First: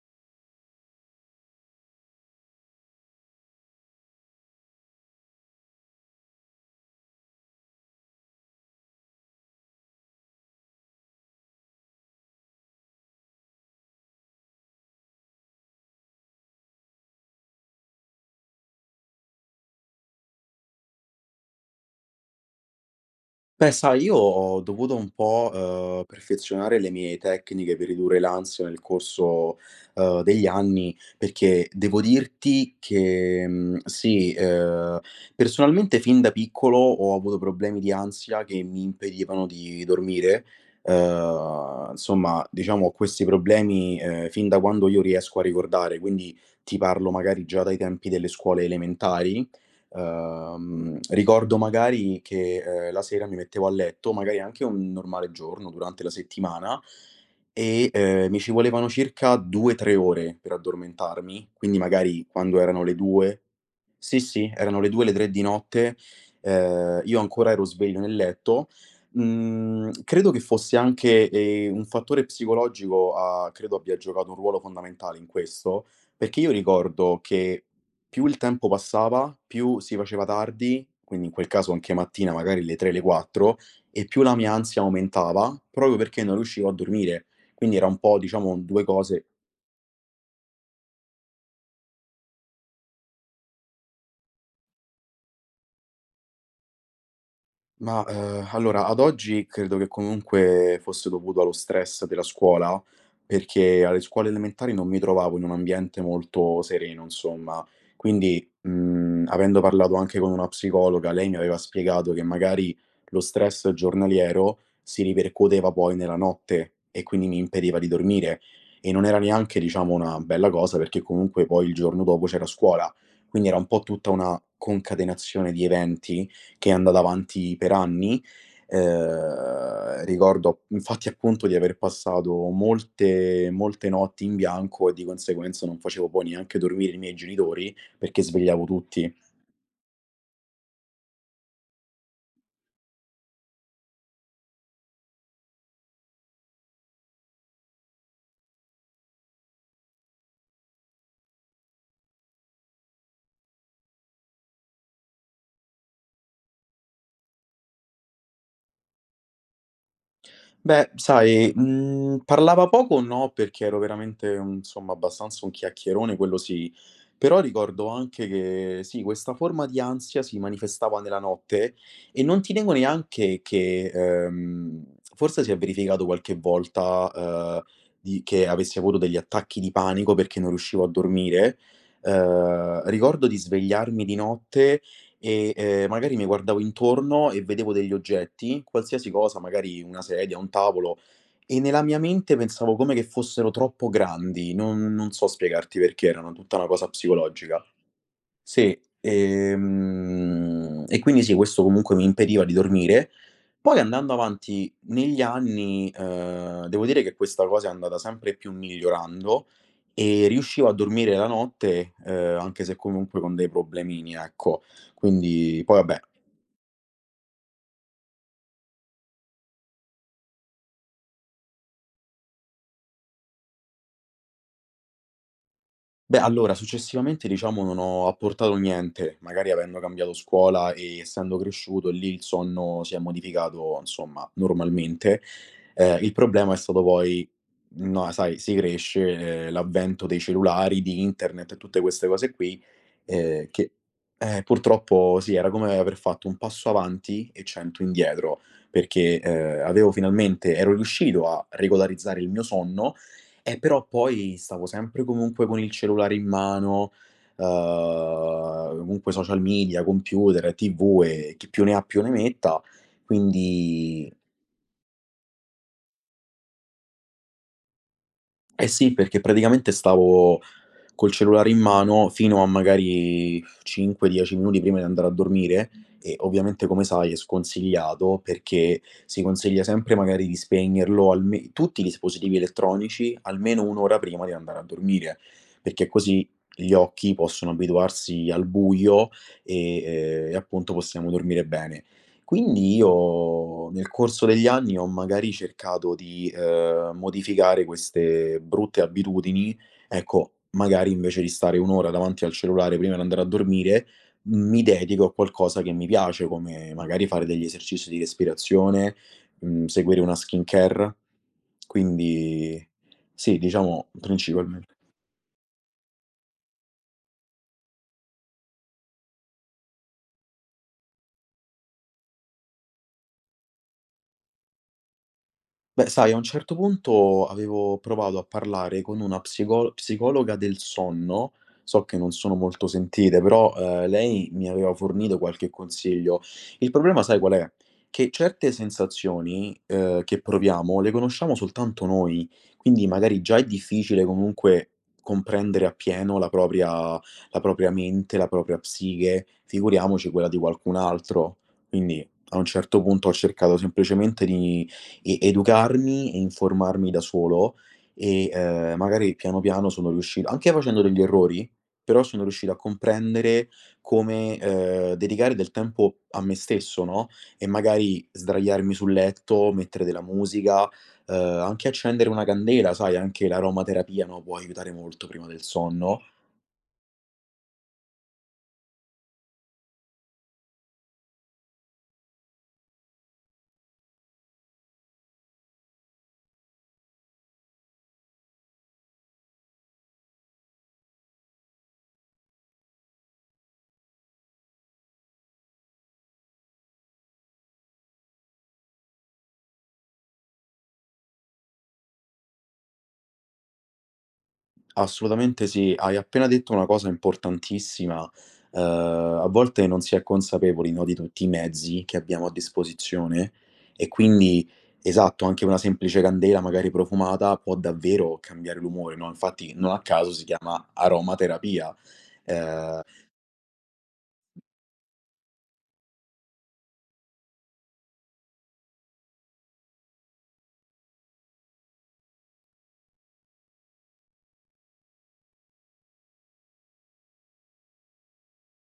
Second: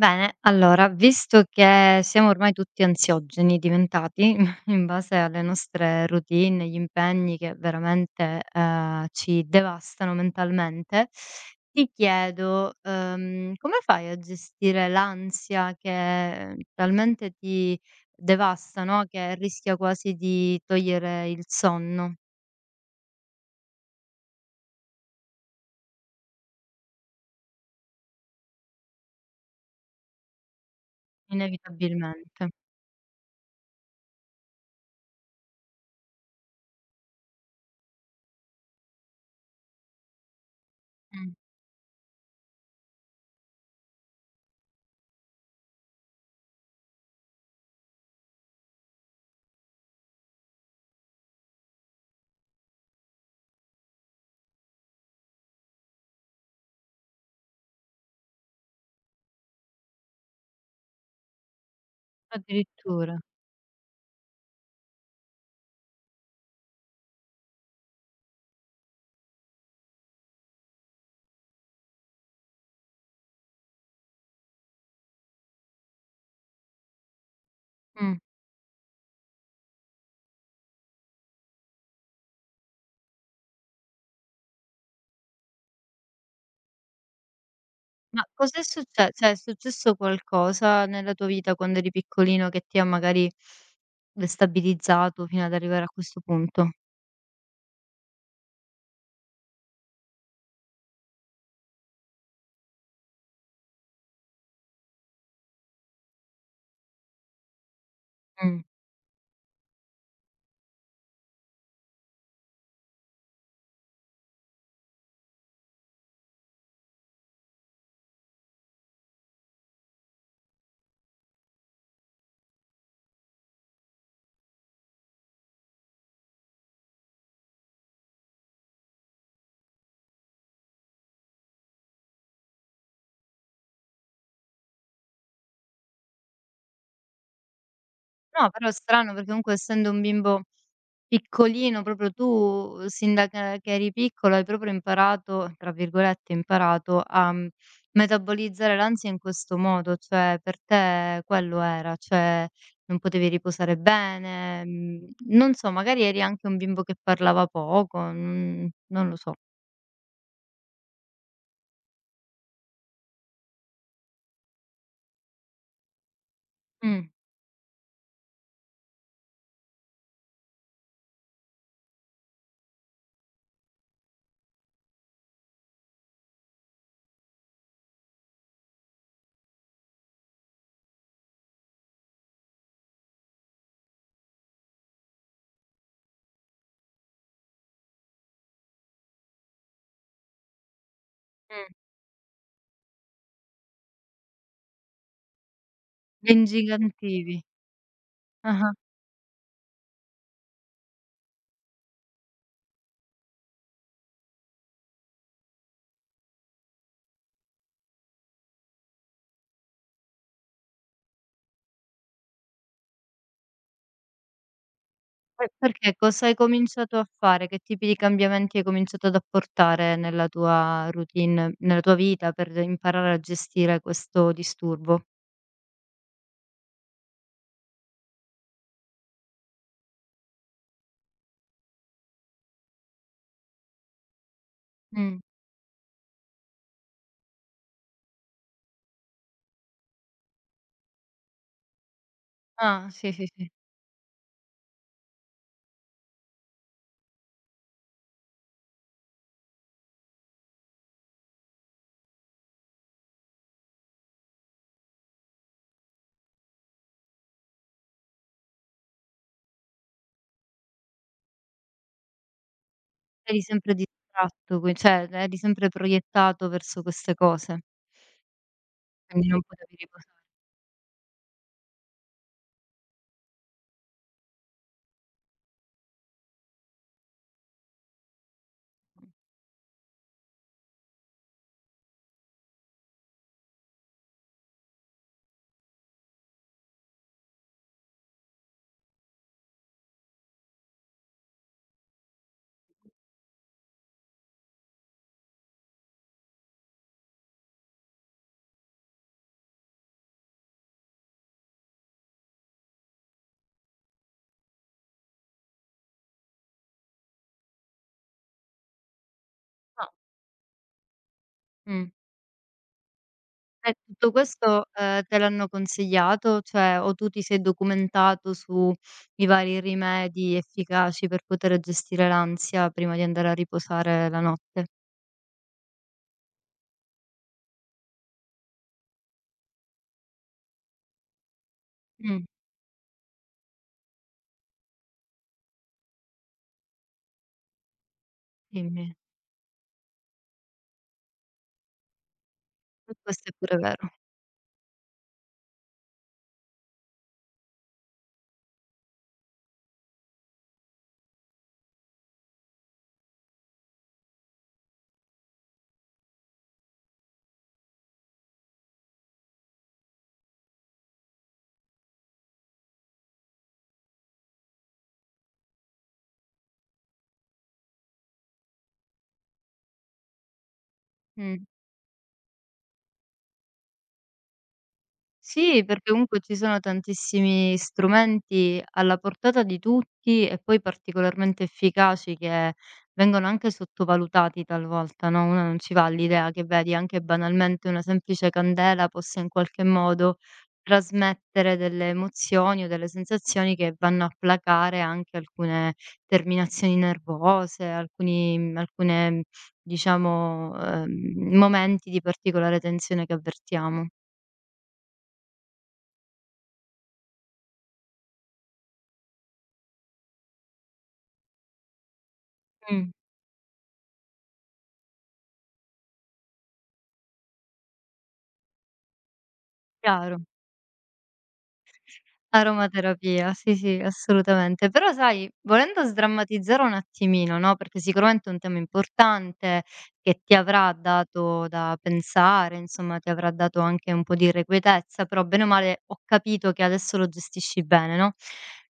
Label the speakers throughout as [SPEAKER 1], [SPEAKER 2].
[SPEAKER 1] Bene, allora, visto che siamo ormai tutti ansiogeni diventati in base alle nostre routine, gli impegni che veramente ci devastano mentalmente, ti chiedo come fai a gestire l'ansia che talmente ti devasta, no? Che rischia quasi di togliere il sonno,
[SPEAKER 2] Beh, sai, io ho dovuto un po', perfezionare le mie tecniche per ridurre l'ansia nel corso, degli anni, perché devo
[SPEAKER 1] inevitabilmente.
[SPEAKER 2] dirti che, sì, personalmente fin da piccolo ho avuto problemi di ansia che mi impedivano di dormire.
[SPEAKER 1] Mm.
[SPEAKER 2] Insomma, diciamo ho questi problemi, fin da quando io riesco a ricordare, quindi ti parlo magari già dai tempi delle scuole elementari. Ricordo magari che, la sera mi mettevo a letto, magari anche un normale giorno durante la settimana e, mi ci volevano circa 2, 3 ore per addormentarmi, quindi magari quando erano le
[SPEAKER 1] Addirittura.
[SPEAKER 2] 2, sì, sì, erano le 2, le 3 di notte, io ancora ero sveglio nel letto. Credo che fosse anche, un fattore psicologico a credo abbia giocato un ruolo fondamentale in questo, perché io ricordo che
[SPEAKER 1] Mm.
[SPEAKER 2] più il tempo passava, più si faceva tardi, quindi in quel caso anche mattina, magari le 3, le 4, e più la mia ansia aumentava, proprio perché non riuscivo a dormire. Quindi era un po',
[SPEAKER 1] Ma
[SPEAKER 2] diciamo,
[SPEAKER 1] cos'è
[SPEAKER 2] 2
[SPEAKER 1] succe
[SPEAKER 2] cose.
[SPEAKER 1] cioè è successo qualcosa nella tua vita quando eri piccolino che ti ha magari destabilizzato fino ad arrivare a questo punto?
[SPEAKER 2] Ma, allora ad oggi credo che comunque fosse dovuto allo stress della scuola, perché alle scuole elementari non mi trovavo in un ambiente molto sereno, insomma. Quindi,
[SPEAKER 1] Mh.
[SPEAKER 2] avendo parlato anche con una psicologa, lei mi aveva spiegato che magari lo stress giornaliero si ripercuoteva poi nella notte e quindi mi impediva di dormire e non era neanche, diciamo, una bella cosa perché comunque poi il giorno dopo c'era scuola. Quindi era un po' tutta una concatenazione di eventi che è andata avanti per anni. Ricordo infatti appunto di aver passato molte molte notti in bianco e di conseguenza non facevo poi neanche dormire i miei genitori, perché
[SPEAKER 1] No,
[SPEAKER 2] svegliavo
[SPEAKER 1] però è
[SPEAKER 2] tutti.
[SPEAKER 1] strano perché comunque essendo un bimbo piccolino, proprio tu sin da che eri piccolo hai proprio imparato, tra virgolette, "imparato" a, metabolizzare l'ansia in questo modo, cioè per te quello era, cioè non potevi riposare bene, non so, magari eri anche un bimbo che parlava poco, non lo so.
[SPEAKER 2] Beh, sai, parlava poco no, perché ero veramente un insomma abbastanza un chiacchierone, quello sì.
[SPEAKER 1] Mh,
[SPEAKER 2] Però ricordo anche che sì, questa forma di ansia si manifestava nella notte e non ti nego neanche che, forse si è verificato qualche volta, di che avessi avuto degli attacchi di panico perché non riuscivo a dormire. Ricordo di svegliarmi di notte e, magari mi guardavo intorno e vedevo degli oggetti, qualsiasi cosa, magari una sedia, un tavolo, e
[SPEAKER 1] mh,
[SPEAKER 2] nella mia mente pensavo come che fossero troppo grandi, non so spiegarti perché,
[SPEAKER 1] vi
[SPEAKER 2] erano tutta una cosa
[SPEAKER 1] ingigantivi.
[SPEAKER 2] psicologica.
[SPEAKER 1] Ah-ah.
[SPEAKER 2] Sì, e quindi sì, questo comunque mi impediva di dormire. Poi andando avanti negli anni, devo dire che questa cosa è andata sempre più migliorando e riuscivo a dormire la notte, anche se comunque con dei problemini, ecco.
[SPEAKER 1] E
[SPEAKER 2] Quindi poi
[SPEAKER 1] perché?
[SPEAKER 2] vabbè.
[SPEAKER 1] Cosa hai cominciato a fare? Che tipi di cambiamenti hai cominciato ad apportare nella tua routine, nella tua vita per imparare a gestire questo disturbo?
[SPEAKER 2] Beh, allora successivamente diciamo non ho apportato niente, magari avendo cambiato scuola e essendo cresciuto lì il sonno si è modificato, insomma,
[SPEAKER 1] Mh.
[SPEAKER 2] normalmente. Il problema è stato poi no, sai si cresce, l'avvento dei cellulari, di internet e tutte queste cose qui,
[SPEAKER 1] Ah, sì, sì, sì.
[SPEAKER 2] che purtroppo sì, era come aver fatto un passo avanti e 100 indietro, perché, avevo finalmente ero riuscito a regolarizzare il mio sonno, però poi stavo sempre comunque con il cellulare in mano, comunque social media, computer e TV e chi più ne ha più ne metta.
[SPEAKER 1] Eri sempre
[SPEAKER 2] Quindi
[SPEAKER 1] distratto, qui cioè eri sempre proiettato verso queste cose,
[SPEAKER 2] eh sì, perché
[SPEAKER 1] quindi non
[SPEAKER 2] praticamente
[SPEAKER 1] potevi riposarti.
[SPEAKER 2] stavo col cellulare in mano fino a magari 5, 10 minuti prima di andare a dormire e ovviamente come sai è sconsigliato perché si consiglia sempre magari di spegnerlo alme tutti i dispositivi elettronici almeno 1 ora prima di andare a dormire, perché così gli occhi possono abituarsi al buio e appunto possiamo dormire bene. Quindi io nel corso degli anni ho magari cercato di, modificare queste brutte abitudini. Ecco, magari invece di stare 1 ora davanti al cellulare prima di andare a dormire, mi dedico a qualcosa che mi piace, come magari fare degli esercizi di respirazione,
[SPEAKER 1] No.
[SPEAKER 2] seguire una skincare.
[SPEAKER 1] Mh.
[SPEAKER 2] Quindi sì,
[SPEAKER 1] E
[SPEAKER 2] diciamo.
[SPEAKER 1] tutto
[SPEAKER 2] Principalmen
[SPEAKER 1] questo, te l'hanno consigliato? Cioè, o tu ti sei documentato sui vari rimedi efficaci per poter gestire l'ansia prima di andare a riposare la notte?
[SPEAKER 2] Beh, sai, a un certo punto avevo provato a parlare con una psicologa del sonno. So che non
[SPEAKER 1] Mh,
[SPEAKER 2] sono molto sentite, però lei mi aveva fornito qualche consiglio. Il problema, sai qual è? Che certe
[SPEAKER 1] dimmi.
[SPEAKER 2] sensazioni che proviamo le conosciamo soltanto noi, quindi
[SPEAKER 1] E
[SPEAKER 2] magari
[SPEAKER 1] questo è
[SPEAKER 2] già è
[SPEAKER 1] pure vero.
[SPEAKER 2] difficile comunque comprendere appieno la propria mente, la propria psiche, figuriamoci quella di qualcun altro. Quindi a un certo punto ho cercato semplicemente di e educarmi e informarmi da solo e, magari piano piano sono riuscito anche facendo degli errori, però sono riuscito a comprendere come, dedicare del tempo a me stesso, no, e magari sdraiarmi sul letto, mettere della musica, ehm,
[SPEAKER 1] Mh.
[SPEAKER 2] anche accendere una candela, sai, anche l'aromaterapia, no, può aiutare molto prima del
[SPEAKER 1] Sì, perché
[SPEAKER 2] sonno.
[SPEAKER 1] comunque ci sono tantissimi strumenti alla portata di tutti e poi particolarmente efficaci che vengono anche sottovalutati talvolta, no, uno non ci va all'idea che vedi anche banalmente una semplice candela possa in qualche modo trasmettere delle emozioni o delle sensazioni che vanno a placare anche alcune terminazioni nervose, alcuni alcune diciamo, momenti di particolare tensione che avvertiamo.
[SPEAKER 2] Assolutamente sì, hai appena detto una cosa importantissima. Ehm, A volte non si è consapevoli, no, di tutti i mezzi che abbiamo a
[SPEAKER 1] Mh,
[SPEAKER 2] disposizione e quindi esatto, anche una semplice candela magari profumata può davvero cambiare l'umore, no, infatti non a caso
[SPEAKER 1] chiaro.
[SPEAKER 2] si chiama aromaterapia. Ehm
[SPEAKER 1] Aromaterapia, sì, sì, assolutamente. Però sai, volendo sdrammatizzare un attimino, no, perché sicuramente è un tema importante che ti avrà dato da pensare, insomma, ti avrà dato anche un po' di irrequietezza, però bene o male ho capito che adesso lo gestisci bene, no?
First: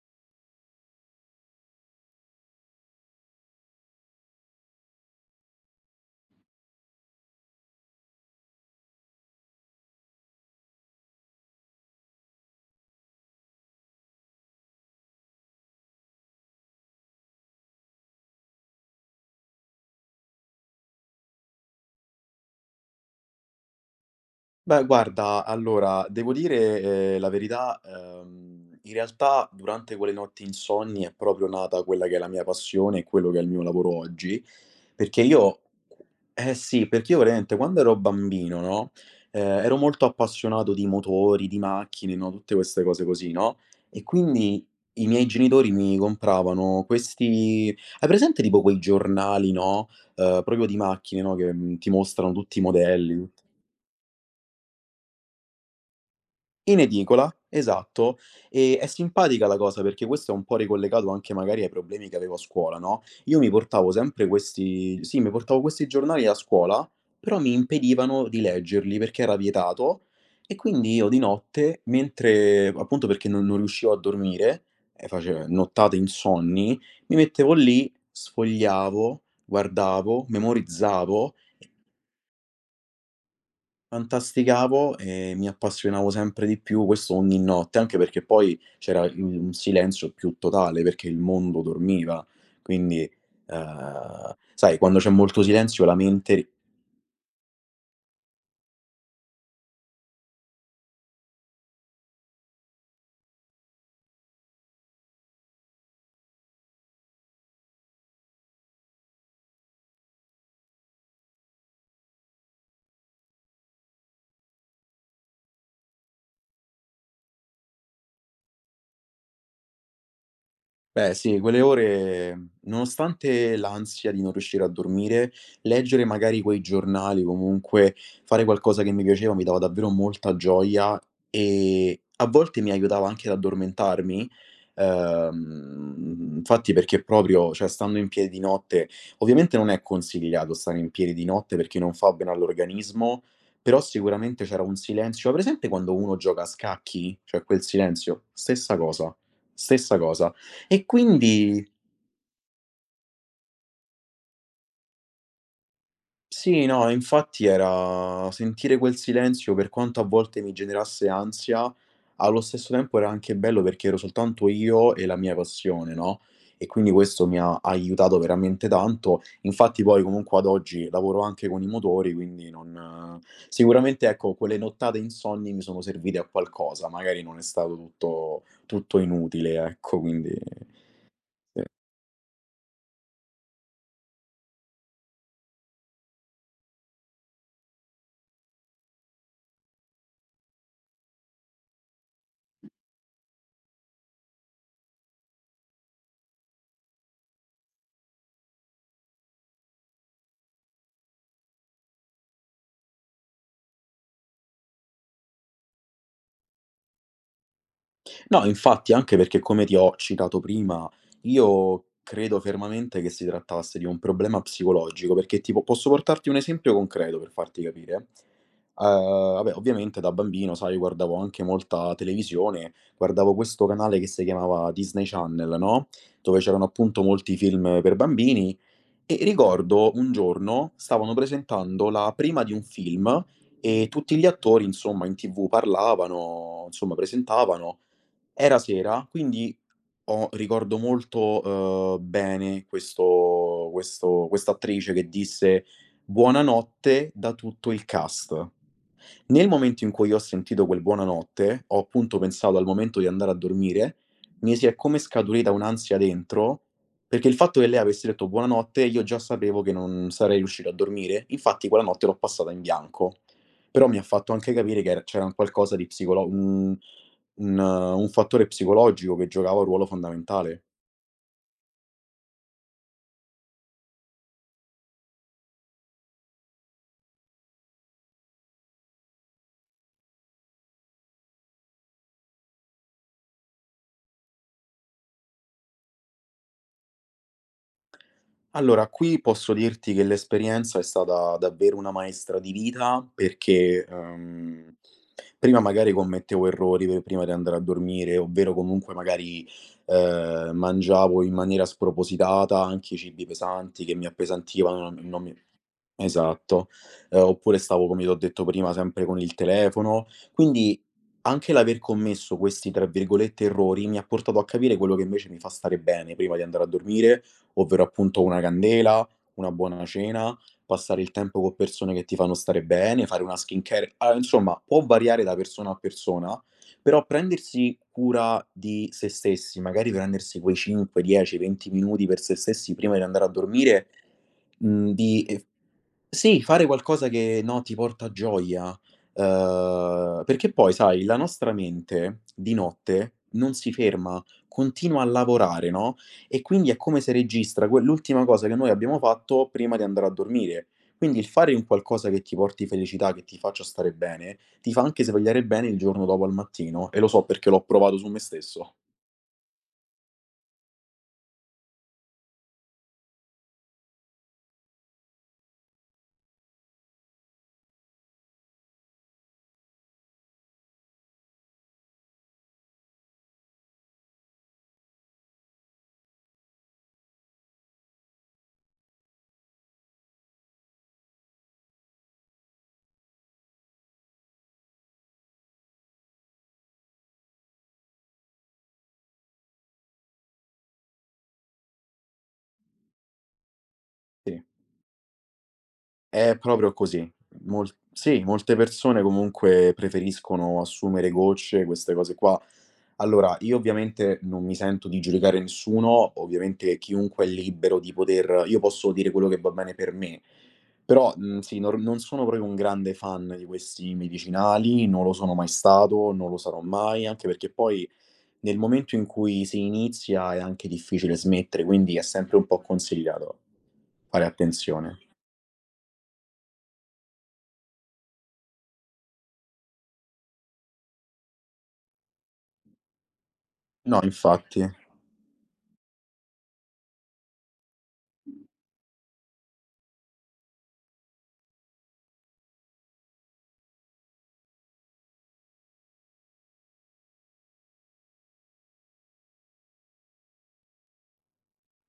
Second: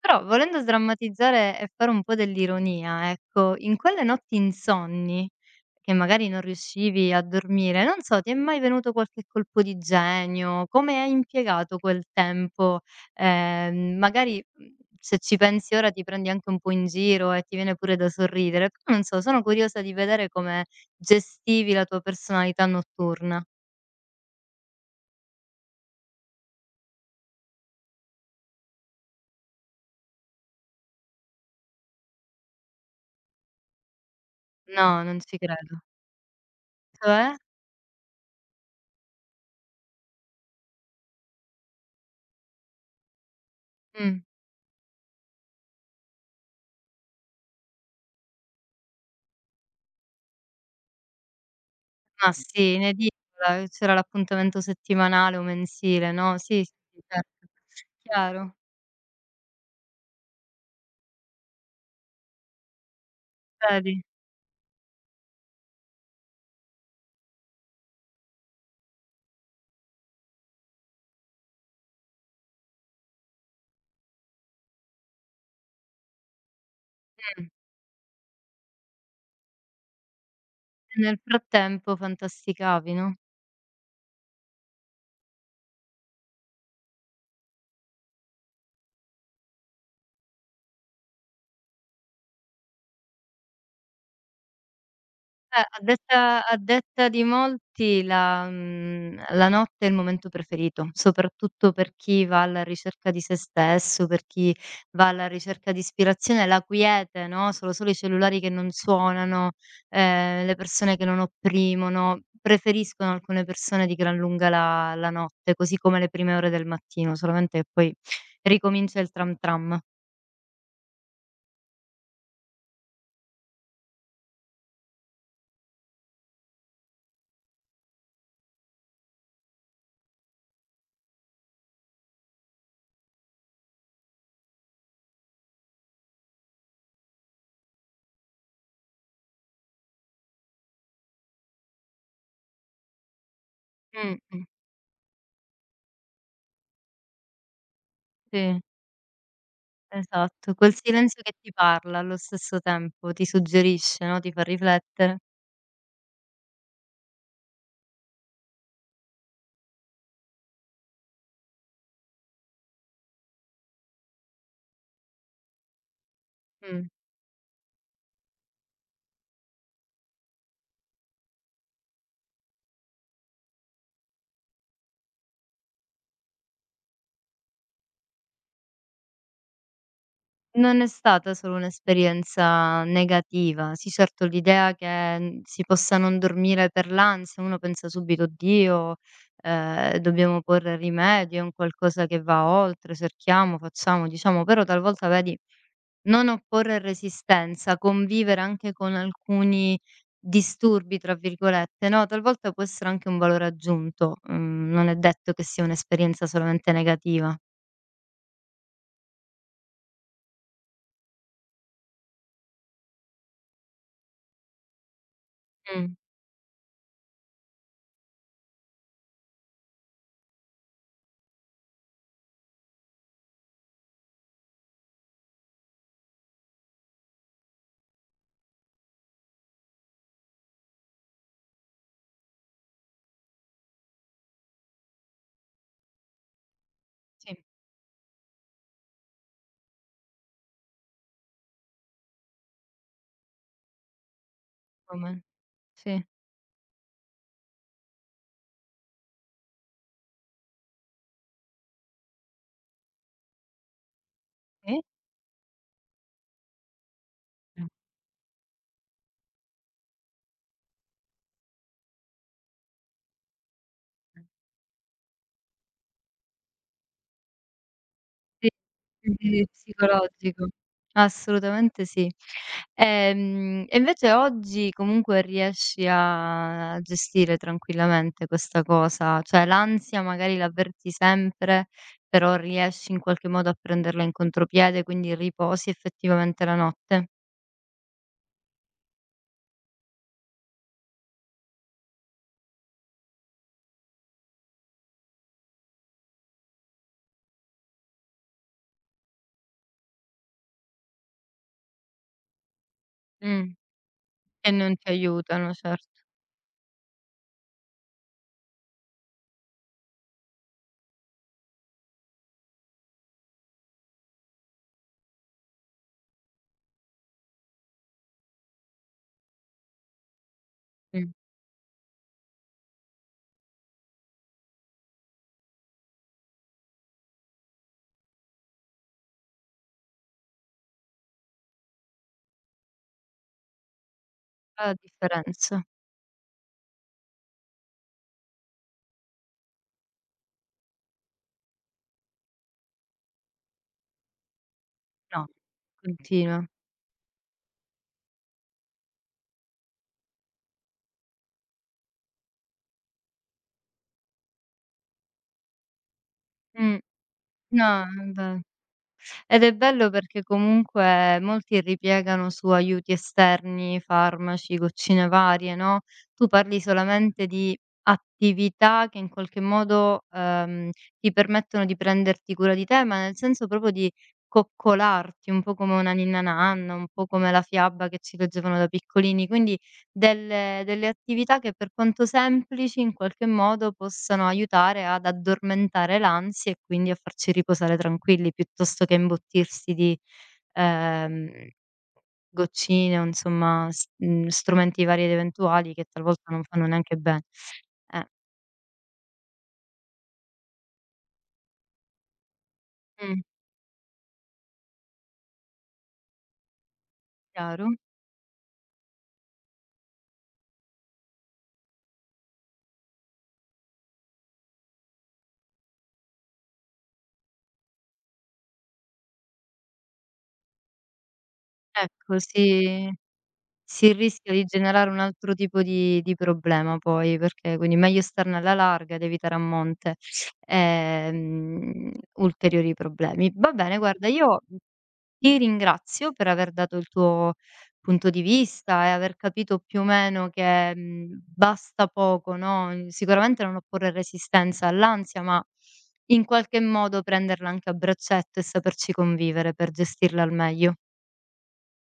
[SPEAKER 1] Però volendo sdrammatizzare e fare un po' dell'ironia, ecco, in quelle notti insonni che magari non riuscivi a dormire, non so, ti è mai venuto qualche colpo di genio? Come hai impiegato quel tempo? Magari, se ci pensi ora ti prendi anche un po' in giro e ti viene pure da sorridere, però non so, sono curiosa di vedere come gestivi la tua personalità notturna.
[SPEAKER 2] Beh, guarda, allora, devo dire, la verità, in realtà durante quelle notti insonni è proprio nata quella che è la mia passione e quello che è il mio lavoro oggi,
[SPEAKER 1] No, non
[SPEAKER 2] perché
[SPEAKER 1] ci
[SPEAKER 2] io
[SPEAKER 1] credo.
[SPEAKER 2] eh sì, perché io
[SPEAKER 1] Cioè?
[SPEAKER 2] veramente quando ero bambino, no, ero molto appassionato di motori, di macchine, no, tutte queste cose così, no, e
[SPEAKER 1] Mh.
[SPEAKER 2] quindi i miei genitori mi compravano questi hai presente tipo quei giornali, no, proprio di macchine, no, che, ti mostrano
[SPEAKER 1] Ma
[SPEAKER 2] tutti i
[SPEAKER 1] sì, in
[SPEAKER 2] modelli.
[SPEAKER 1] edicola, c'era l'appuntamento settimanale o mensile, no? Sì, sì,
[SPEAKER 2] In
[SPEAKER 1] sì,
[SPEAKER 2] edicola,
[SPEAKER 1] certo,
[SPEAKER 2] esatto,
[SPEAKER 1] chiaro.
[SPEAKER 2] e è simpatica la cosa perché questo è un po' ricollegato anche magari ai problemi che avevo a scuola, no, io mi portavo
[SPEAKER 1] Vedi?
[SPEAKER 2] sempre questi sì, mi portavo questi giornali a scuola, però mi impedivano di leggerli perché era vietato e quindi io di notte, mentre appunto perché non riuscivo a dormire e face nottate insonni, mi
[SPEAKER 1] Mh.
[SPEAKER 2] mettevo lì, sfogliavo, guardavo,
[SPEAKER 1] E nel
[SPEAKER 2] memorizzavo.
[SPEAKER 1] frattempo fantasticavi, no?
[SPEAKER 2] Fantasticavo e mi appassionavo sempre di più, questo ogni notte, anche perché poi c'era il un silenzio più totale, perché il mondo dormiva. Quindi, sai quando c'è molto
[SPEAKER 1] A
[SPEAKER 2] silenzio la
[SPEAKER 1] detta
[SPEAKER 2] mente.
[SPEAKER 1] a detta di molti la notte è il momento preferito, soprattutto per chi va alla ricerca di sé stesso, per chi va alla ricerca di ispirazione, la quiete, no, sono solo i cellulari che non suonano, le persone che non opprimono. Preferiscono alcune persone di gran lunga la notte, così come le prime ore del mattino, solamente che poi ricomincia il tram tram.
[SPEAKER 2] Beh sì, quelle ore, nonostante l'ansia di non riuscire a dormire, leggere magari quei giornali, comunque fare qualcosa che mi piaceva mi dava davvero molta gioia e a volte mi aiutava anche ad addormentarmi. Infatti perché proprio, cioè stando in piedi di notte, ovviamente non è consigliato stare in piedi di notte perché non fa bene all'organismo, però sicuramente
[SPEAKER 1] Mh-mh,
[SPEAKER 2] c'era un silenzio, hai presente quando uno gioca a scacchi? Cioè quel silenzio,
[SPEAKER 1] sì.
[SPEAKER 2] stessa cosa, stessa cosa.
[SPEAKER 1] Esatto, quel
[SPEAKER 2] E
[SPEAKER 1] silenzio che ti
[SPEAKER 2] quindi
[SPEAKER 1] parla allo stesso tempo, ti suggerisce, no, ti fa riflettere.
[SPEAKER 2] sì, no, infatti era sentire quel silenzio, per quanto a volte mi generasse ansia, allo stesso tempo era anche bello perché ero soltanto io e la mia passione, no, e
[SPEAKER 1] Mh.
[SPEAKER 2] quindi questo mi ha aiutato veramente tanto. Infatti poi comunque ad oggi lavoro anche con i motori, quindi non sicuramente ecco, quelle nottate insonni mi sono servite a qualcosa, magari non è stato tutto tutto inutile, ecco, quindi sì.
[SPEAKER 1] Non è stata solo un'esperienza negativa. Sì, certo l'idea che, si possa non dormire per l'ansia, uno pensa subito: "Oddio, dobbiamo porre rimedio, è un qualcosa che va oltre, cerchiamo, facciamo, diciamo", però talvolta vedi. Non opporre resistenza, convivere anche con alcuni "disturbi" tra virgolette, no, talvolta può essere anche un valore aggiunto, non è detto che sia un'esperienza solamente negativa.
[SPEAKER 2] No, infatti, anche perché come ti ho citato prima, io credo fermamente che si trattasse di un problema psicologico, perché tipo posso
[SPEAKER 1] Mh.
[SPEAKER 2] portarti un esempio concreto per farti capire. Vabbè, ovviamente da bambino, sai, guardavo anche molta televisione, guardavo questo canale che si chiamava Disney Channel, no, dove c'erano appunto molti film per bambini e ricordo un giorno stavano presentando la prima di un film e tutti gli attori, insomma, in TV parlavano, insomma,
[SPEAKER 1] Sì.
[SPEAKER 2] presentavano era sera, quindi ho ricordo molto, bene questo questo quest'attrice che
[SPEAKER 1] Come?
[SPEAKER 2] disse:
[SPEAKER 1] Sì.
[SPEAKER 2] "Buonanotte" da tutto il cast. Nel momento in cui ho sentito quel buonanotte, ho appunto pensato al momento di andare a dormire, mi si è
[SPEAKER 1] E?
[SPEAKER 2] come scaturita un'ansia dentro, perché il fatto che lei avesse detto buonanotte, io già sapevo che non sarei riuscito a dormire, infatti quella notte l'ho passata in bianco. Però mi ha fatto anche capire che era c'era un qualcosa di psicolo mhmm un fattore
[SPEAKER 1] Sì,
[SPEAKER 2] psicologico che
[SPEAKER 1] quindi
[SPEAKER 2] giocava un ruolo
[SPEAKER 1] psicologico.
[SPEAKER 2] fondamentale.
[SPEAKER 1] Assolutamente sì. E invece oggi comunque riesci a gestire tranquillamente questa cosa? Cioè l'ansia magari l'avverti sempre, però riesci in qualche modo a prenderla in contropiede, quindi riposi effettivamente la notte?
[SPEAKER 2] Allora, qui posso dirti che l'esperienza è stata davvero una maestra di vita perché, prima magari commettevo errori per prima di andare a dormire, ovvero comunque magari, mangiavo in maniera spropositata, anche i cibi
[SPEAKER 1] Mh,
[SPEAKER 2] pesanti che mi
[SPEAKER 1] che non
[SPEAKER 2] appesantivano,
[SPEAKER 1] ti
[SPEAKER 2] non mi.
[SPEAKER 1] aiutano, certo.
[SPEAKER 2] Esatto. Oppure stavo, come ti ho detto prima, sempre con il telefono. Quindi anche l'aver commesso questi, tra virgolette, "errori" mi ha portato a capire quello che invece mi fa stare bene prima di andare a dormire, ovvero appunto una candela, una buona cena, passare
[SPEAKER 1] Mh.
[SPEAKER 2] il tempo con persone che ti fanno stare bene, fare una skincare. Ah, insomma, può variare da persona a persona, però prendersi cura di se stessi, magari prendersi quei 5, 10, 20 minuti per se stessi prima di andare a dormire,
[SPEAKER 1] Fa la
[SPEAKER 2] mhmm, di eff
[SPEAKER 1] differenza?
[SPEAKER 2] sì, fare qualcosa che, no, ti porta gioia, perché poi sai la nostra mente di notte non si ferma, continua a
[SPEAKER 1] No,
[SPEAKER 2] lavorare, no, e
[SPEAKER 1] continua.
[SPEAKER 2] quindi è come se registra que l'ultima cosa che noi abbiamo fatto prima di andare a dormire. Quindi il fare un qualcosa che ti porti felicità, che ti faccia stare bene, ti fa anche svegliare bene il giorno dopo al
[SPEAKER 1] Mh,
[SPEAKER 2] mattino e lo so perché l'ho
[SPEAKER 1] no,
[SPEAKER 2] provato su me
[SPEAKER 1] vabbè.
[SPEAKER 2] stesso.
[SPEAKER 1] Ed è bello perché comunque molti ripiegano su aiuti esterni, farmaci, goccine varie, no, tu parli solamente di attività che in qualche modo, ti permettono di prenderti cura di te, ma nel senso proprio di coccolarti, un po' come una ninna nanna, un po' come la fiaba che ci leggevano da piccolini. Quindi delle attività che per quanto semplici, in qualche modo possano aiutare ad addormentare l'ansia e quindi a farci riposare tranquilli, piuttosto che imbottirsi di, ehm, goccine o insomma
[SPEAKER 2] Sì.
[SPEAKER 1] strumenti vari ed eventuali che talvolta
[SPEAKER 2] È
[SPEAKER 1] non fanno
[SPEAKER 2] proprio
[SPEAKER 1] neanche
[SPEAKER 2] così.
[SPEAKER 1] bene.
[SPEAKER 2] Mol
[SPEAKER 1] Eh.
[SPEAKER 2] sì, molte persone comunque preferiscono assumere gocce, queste cose qua.
[SPEAKER 1] Mh,
[SPEAKER 2] Allora, io ovviamente non mi sento di giudicare nessuno, ovviamente chiunque è
[SPEAKER 1] chiaro.
[SPEAKER 2] libero di poter io posso dire quello che va bene per me, però, sì, nor non sono proprio un grande fan di questi medicinali, non lo sono mai stato, non lo sarò mai, anche perché poi nel momento in cui si inizia è anche difficile smettere, quindi è
[SPEAKER 1] Ecco,
[SPEAKER 2] sempre un po'
[SPEAKER 1] sì.
[SPEAKER 2] consigliato
[SPEAKER 1] Si
[SPEAKER 2] fare
[SPEAKER 1] rischia di generare un
[SPEAKER 2] attenzione.
[SPEAKER 1] altro tipo di problema poi, perché quindi meglio starne alla larga ed evitare a monte, ehm, ulteriori problemi. Va bene,
[SPEAKER 2] No,
[SPEAKER 1] guarda, io
[SPEAKER 2] infatti.
[SPEAKER 1] ti ringrazio per aver dato il tuo punto di vista e aver capito più o meno che, basta poco, no, sicuramente non opporre resistenza all'ansia, ma in qualche modo prenderla anche a braccetto e saperci convivere per gestirla al meglio.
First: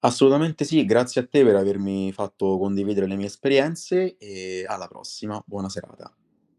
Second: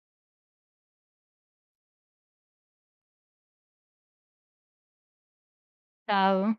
[SPEAKER 2] Assolutamente sì, grazie a te per avermi fatto condividere le mie esperienze e alla prossima. Buona serata.
[SPEAKER 1] Ciao.